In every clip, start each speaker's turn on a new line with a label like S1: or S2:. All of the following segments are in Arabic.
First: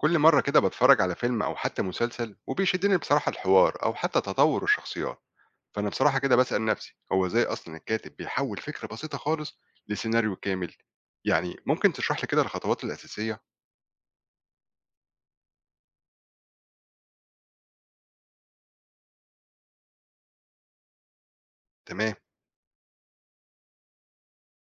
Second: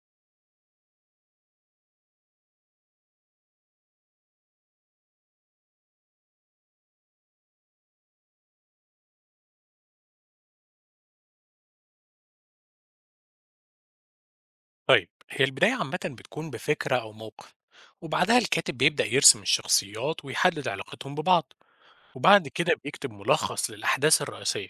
S1: كل مرة كده بتفرج على فيلم أو حتى مسلسل وبيشدني بصراحة الحوار أو حتى تطور الشخصيات. فأنا بصراحة كده بسأل نفسي هو إزاي أصلا الكاتب بيحول فكرة بسيطة خالص لسيناريو كامل. يعني ممكن تشرح لي كده الخطوات الأساسية؟
S2: طيب هي البداية عامة بتكون بفكرة أو موقف، وبعدها الكاتب بيبدأ يرسم الشخصيات ويحدد علاقتهم ببعض.
S1: تمام.
S2: وبعد كده بيكتب ملخص للأحداث الرئيسية.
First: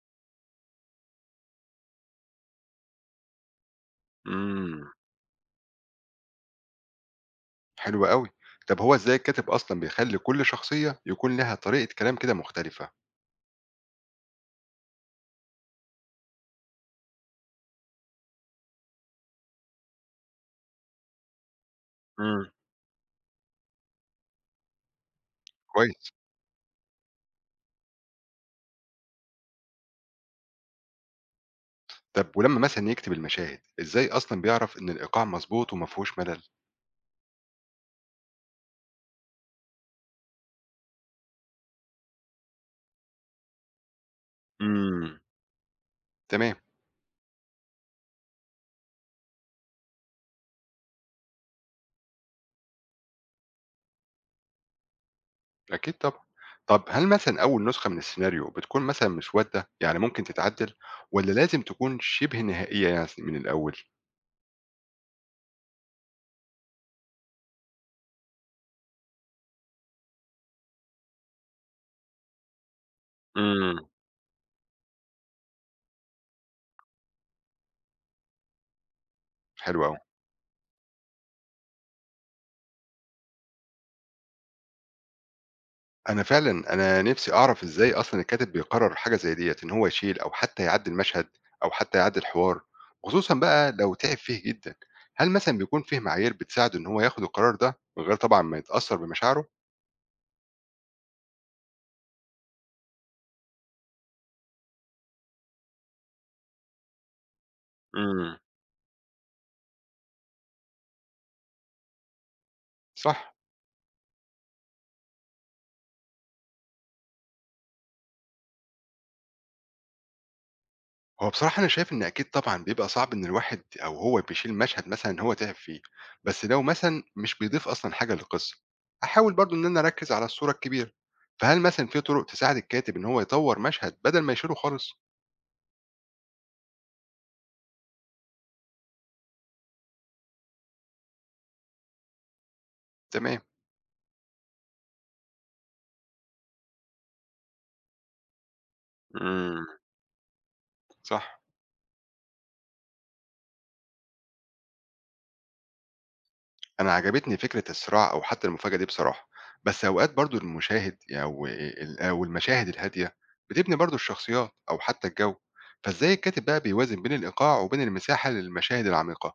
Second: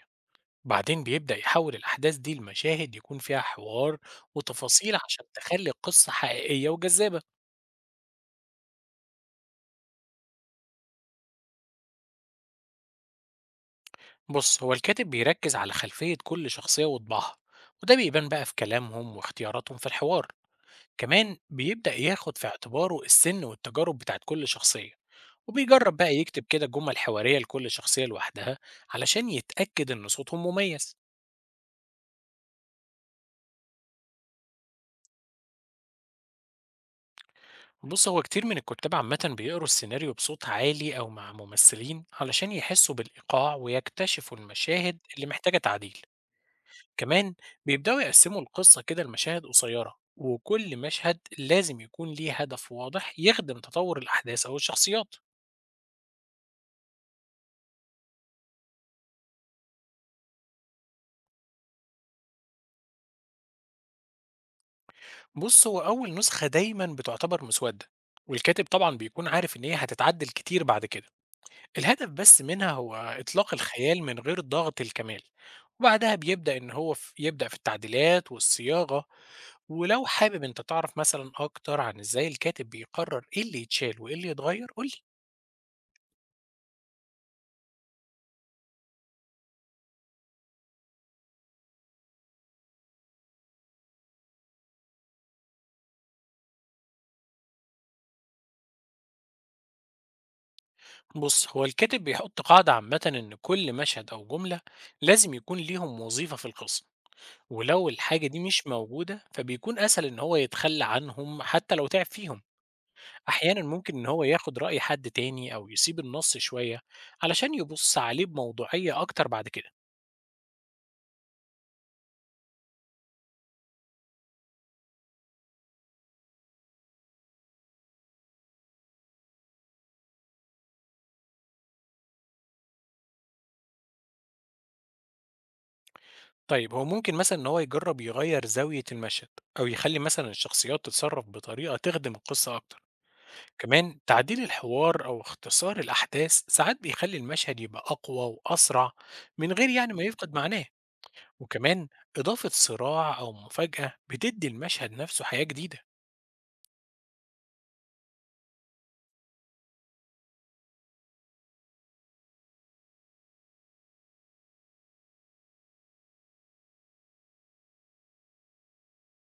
S2: بعدين بيبدأ يحول الأحداث دي لمشاهد يكون فيها حوار
S1: امم.
S2: وتفاصيل عشان تخلي القصة حقيقية وجذابة.
S1: حلو قوي. طب هو إزاي الكاتب أصلا بيخلي كل شخصية يكون لها طريقة كلام كده مختلفة؟
S2: بص، هو الكاتب بيركز على خلفية كل شخصية وطباعها، وده بيبان بقى في كلامهم واختياراتهم في الحوار. كمان بيبدأ ياخد في
S1: امم.
S2: اعتباره السن والتجارب بتاعت كل شخصية، وبيجرب
S1: كويس.
S2: بقى يكتب كده جمل حوارية لكل شخصية لوحدها، علشان يتأكد إن صوتهم مميز.
S1: طب ولما مثلا يكتب المشاهد إزاي أصلا بيعرف إن الإيقاع مظبوط ومفهوش ملل؟
S2: بص، هو كتير من الكتاب عامة بيقروا السيناريو بصوت عالي أو مع ممثلين علشان يحسوا بالإيقاع ويكتشفوا المشاهد
S1: امم.
S2: اللي محتاجة تعديل.
S1: تمام.
S2: كمان بيبدأوا يقسموا القصة كده لمشاهد قصيرة، وكل مشهد لازم يكون ليه هدف واضح يخدم تطور الأحداث أو الشخصيات.
S1: أكيد طبعًا. طب هل مثلًا أول نسخة من السيناريو بتكون مثلًا مسودة، يعني ممكن تتعدل والّا لازم تكون شبه نهائية يعني من الأول؟
S2: بص، هو أول نسخة دايما بتعتبر مسودة، والكاتب طبعا بيكون عارف إن هي هتتعدل كتير بعد كده. الهدف بس منها هو إطلاق
S1: إمم،
S2: الخيال من غير ضغط الكمال. وبعدها بيبدأ إن هو في يبدأ في التعديلات والصياغة.
S1: حلو أوي.
S2: ولو حابب أنت تعرف مثلا أكتر عن إزاي الكاتب بيقرر إيه اللي يتشال وإيه اللي يتغير قولي.
S1: أنا فعلًا أنا نفسي أعرف إزاي أصلًا الكاتب بيقرر حاجة زي ديّة، إن هو يشيل أو حتى يعدل مشهد أو حتى يعدل حوار، خصوصًا بقى لو تعب فيه جدًا. هل مثلًا بيكون فيه معايير بتساعده إن هو ياخد القرار ده من غير طبعًا ما يتأثر بمشاعره؟
S2: بص، هو الكاتب بيحط قاعدة عامة إن كل مشهد أو جملة لازم يكون ليهم وظيفة في القصة، ولو الحاجة
S1: إمم،
S2: دي مش موجودة فبيكون أسهل إن هو يتخلى عنهم حتى لو تعب فيهم.
S1: صح.
S2: أحيانا ممكن إن هو ياخد رأي حد تاني أو يسيب النص شوية علشان يبص عليه بموضوعية أكتر بعد كده.
S1: هو بصراحة أنا شايف إن أكيد طبعًا بيبقى صعب إن الواحد أو هو بيشيل مشهد مثلًا إن هو تعب فيه، بس لو مثلًا مش بيضيف أصلًا حاجة للقصة، أحاول برضه إن أنا أركّز على الصورة الكبيرة، فهل مثلًا في طرق تساعد الكاتب إن هو يطوّر مشهد بدل ما يشيله خالص؟
S2: طيب هو ممكن مثلا إن هو يجرب يغير زاوية المشهد، أو يخلي مثلا الشخصيات تتصرف بطريقة تخدم القصة أكتر.
S1: تمام،
S2: كمان تعديل الحوار أو اختصار الأحداث ساعات بيخلي المشهد يبقى أقوى وأسرع من
S1: إمم،
S2: غير يعني ما يفقد معناه.
S1: صح،
S2: وكمان إضافة صراع أو مفاجأة بتدي المشهد نفسه حياة جديدة.
S1: أنا عجبتني فكرة الصراع أو حتى المفاجأة دي بصراحة، بس أوقات برضه المشاهد الهادية بتبني برضه الشخصيات أو حتى الجو، فإزاي الكاتب بقى بيوازن بين الإيقاع وبين المساحة للمشاهد العميقة؟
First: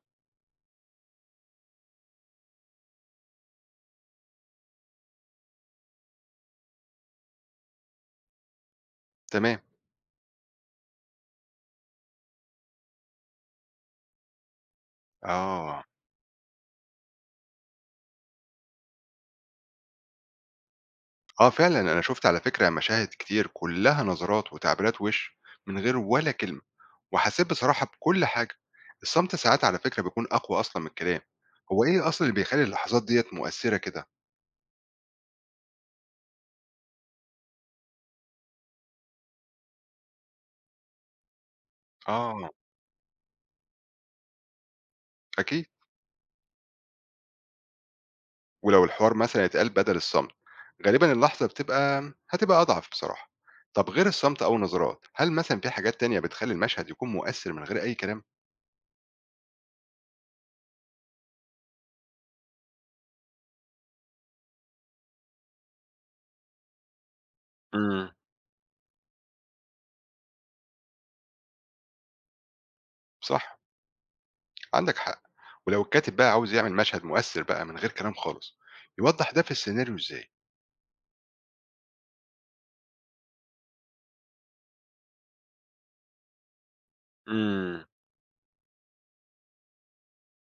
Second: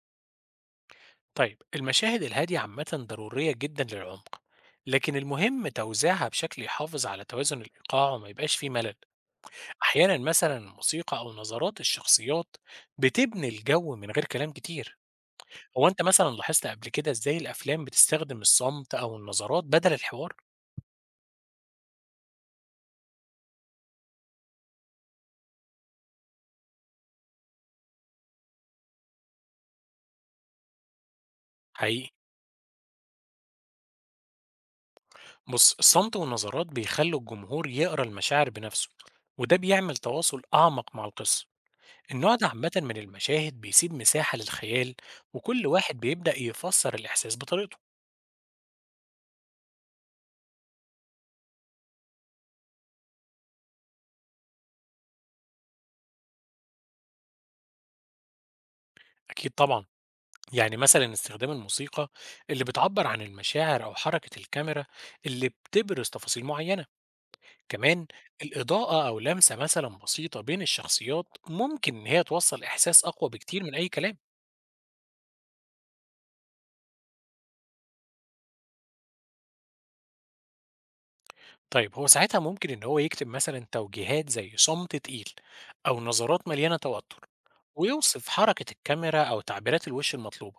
S2: طيب المشاهد الهادية عامة ضرورية جدا للعمق، لكن المهم توزيعها بشكل يحافظ على توازن الإيقاع وما يبقاش فيه ملل.
S1: تمام.
S2: أحيانا مثلا الموسيقى أو نظرات الشخصيات بتبني الجو من غير كلام كتير.
S1: آه.
S2: هو أنت مثلا لاحظت قبل كده إزاي الأفلام بتستخدم الصمت أو النظرات بدل الحوار؟
S1: آه فعلًا أنا شُفت على فكرة مشاهد كتير كلّها نظرات وتعبيرات وِش من غير ولا كلمة، وحسّيت بصراحة بكل حاجة، الصمت ساعات على فكرة بيكون أقوى أصلًا من الكلام، هو إيه
S2: حقيقي.
S1: أصلًا اللي بيخلّي اللحظات ديّة مؤثّرة كده؟
S2: بص، الصمت والنظرات بيخلوا الجمهور يقرأ المشاعر بنفسه، وده بيعمل تواصل أعمق مع القصة. النوع ده
S1: آه،
S2: عامة من المشاهد بيسيب مساحة للخيال،
S1: أكيد،
S2: وكل واحد بيبدأ يفسر الإحساس بطريقته.
S1: ولو الحوار مثلًا اتقال بدل الصمت، غالبًا اللحظة هتبقى أضعف بصراحة، طَب غير الصمت أو النظرات، هل مثلًا في حاجات تانية بتخلّي المشهد يكون مؤثّر من غير أي كلام؟
S2: أكيد طبعا، يعني مثلا استخدام الموسيقى اللي بتعبر عن المشاعر، أو حركة الكاميرا اللي بتبرز تفاصيل معينة. كمان
S1: إمم،
S2: الإضاءة أو لمسة مثلا بسيطة بين الشخصيات ممكن إن هي توصل إحساس أقوى
S1: صح.
S2: بكتير من أي كلام.
S1: عندك حق. ولو الكاتب بقى عاوز يعمل مشهد مؤثر بقى من غير كلام خالص يوضح ده في السيناريو ازاي؟
S2: طيب هو ساعتها ممكن إن هو يكتب مثلا توجيهات زي صمت تقيل، أو نظرات مليانة توتر،
S1: امم.
S2: ويوصف حركة الكاميرا أو تعبيرات الوش المطلوبة.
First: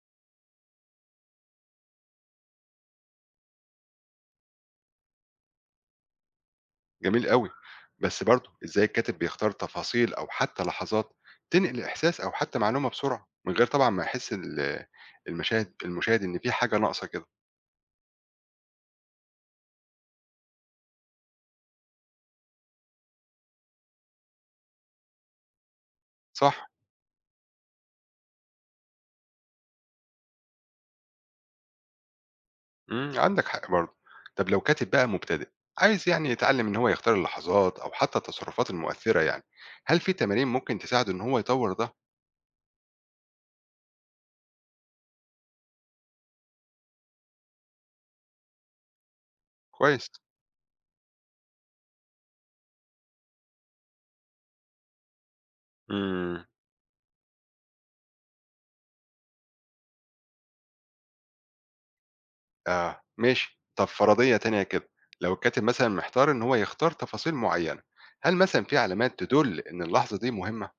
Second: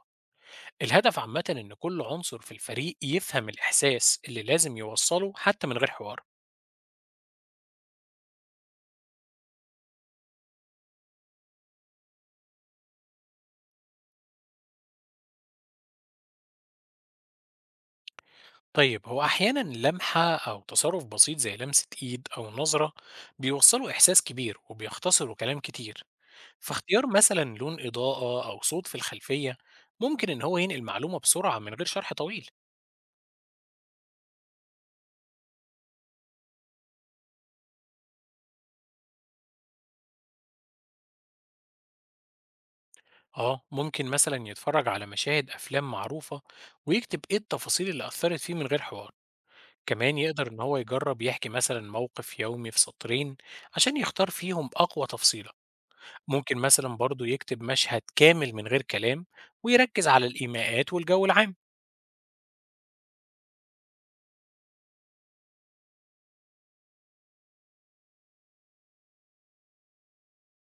S2: الهدف عامة إن كل عنصر في الفريق يفهم الإحساس اللي لازم يوصله حتى من غير حوار.
S1: جميل قوي. بس برضه ازاي الكاتب بيختار تفاصيل او حتى لحظات تنقل احساس او حتى معلومه بسرعه من غير طبعا ما يحس المشاهد ان في حاجه ناقصه كده.
S2: طيب هو أحيانا لمحة أو تصرف بسيط زي لمسة إيد أو نظرة بيوصلوا إحساس كبير وبيختصروا كلام كتير.
S1: صح.
S2: فاختيار مثلا لون إضاءة أو صوت في الخلفية ممكن إن هو ينقل معلومة بسرعة من غير شرح طويل.
S1: امم. عندك حق برضه. طب لو كاتب بقى مبتدئ عايز يعني يتعلم ان هو يختار اللحظات او حتى التصرفات المؤثره يعني هل في تمارين ممكن تساعده ان هو يطور ده؟
S2: آه، ممكن مثلا يتفرج على مشاهد أفلام معروفة ويكتب إيه التفاصيل اللي أثرت فيه من غير حوار.
S1: كويس.
S2: كمان يقدر إن هو يجرب يحكي مثلا موقف يومي في سطرين عشان يختار فيهم أقوى تفصيلة. ممكن مثلا برضو يكتب مشهد كامل من غير كلام ويركز على الإيماءات والجو العام.
S1: آه، ماشي. طب فرضية تانية كده، لو الكاتب مثلًا محتار إن هو يختار تفاصيل معيّنة، هل مثلًا في علامات تدُل إن اللحظة دي مهمة؟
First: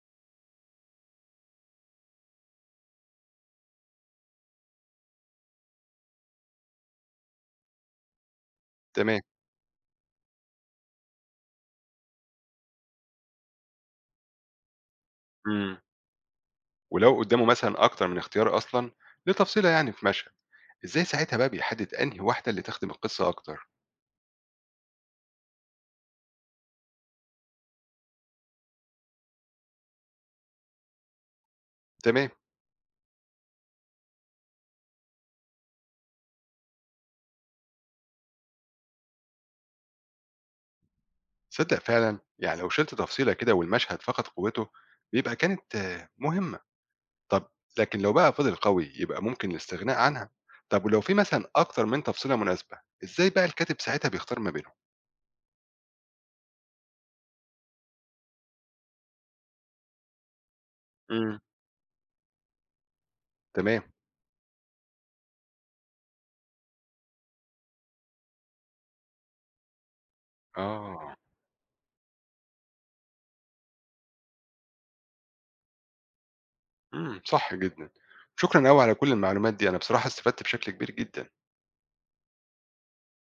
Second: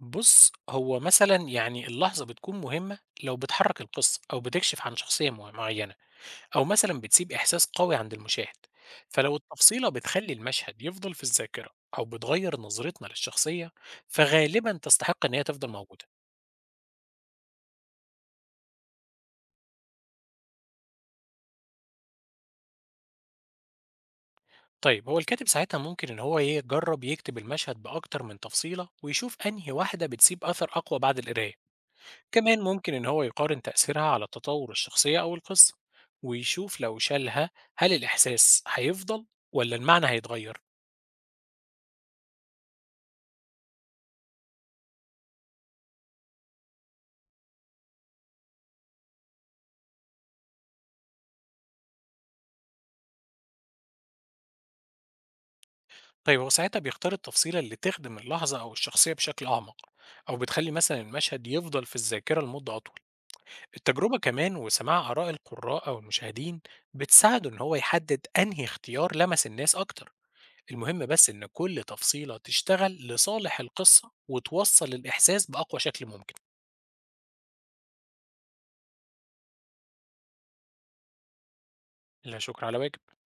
S2: بص، هو مثلا يعني اللحظة بتكون مهمة لو بتحرك القصة أو بتكشف عن شخصية معينة، أو مثلا بتسيب إحساس قوي عند المشاهد.
S1: تمام،
S2: فلو التفصيلة بتخلي المشهد يفضل في الذاكرة أو بتغير نظرتنا للشخصية، فغالبا تستحق إن هي تفضل
S1: إمم.
S2: موجودة.
S1: ولو قدّامه مثلًا أكتر من اختيار أصلًا لتفصيلة يعني في مشهد، إزاي ساعتها بقى بيحدد أنهي واحدة اللي تخدم القصة أكتر؟
S2: طيب هو الكاتب ساعتها ممكن إن هو يجرب يكتب المشهد بأكتر من تفصيلة ويشوف أنهي واحدة بتسيب أثر أقوى بعد القراية.
S1: تمام،
S2: كمان ممكن إن هو يقارن تأثيرها على تطور الشخصية أو القصة، ويشوف لو شالها هل الإحساس هيفضل ولا المعنى هيتغير.
S1: تصدق فعلًا يعني لو شِلت تفصيلة كده والمشهد فقد قوته، بيبقى كانت مهمة. طب لكن لو بقى فضل قوي، يبقى ممكن الاستغناء عنها. طب ولو في مثلًا أكتر من تفصيلة مناسبة، إزاي بقى الكاتب ساعتها بيختار ما بينهم؟
S2: طيب هو ساعتها بيختار التفصيلة اللي تخدم اللحظة أو الشخصية بشكل أعمق، أو بتخلي مثلا
S1: إمم،
S2: المشهد يفضل في الذاكرة لمدة أطول.
S1: تمام،
S2: التجربة كمان وسماع آراء القراء أو المشاهدين بتساعده إن هو يحدد أنهي اختيار لمس الناس أكتر. المهم
S1: آه،
S2: بس إن كل تفصيلة تشتغل لصالح القصة وتوصّل الإحساس بأقوى شكل ممكن.
S1: إمم، صح جدًا. شكرًا أوي على كل المعلومات دي، أنا بصراحة استفدت بشكل كبير جدًا.
S2: لا شكر على واجب.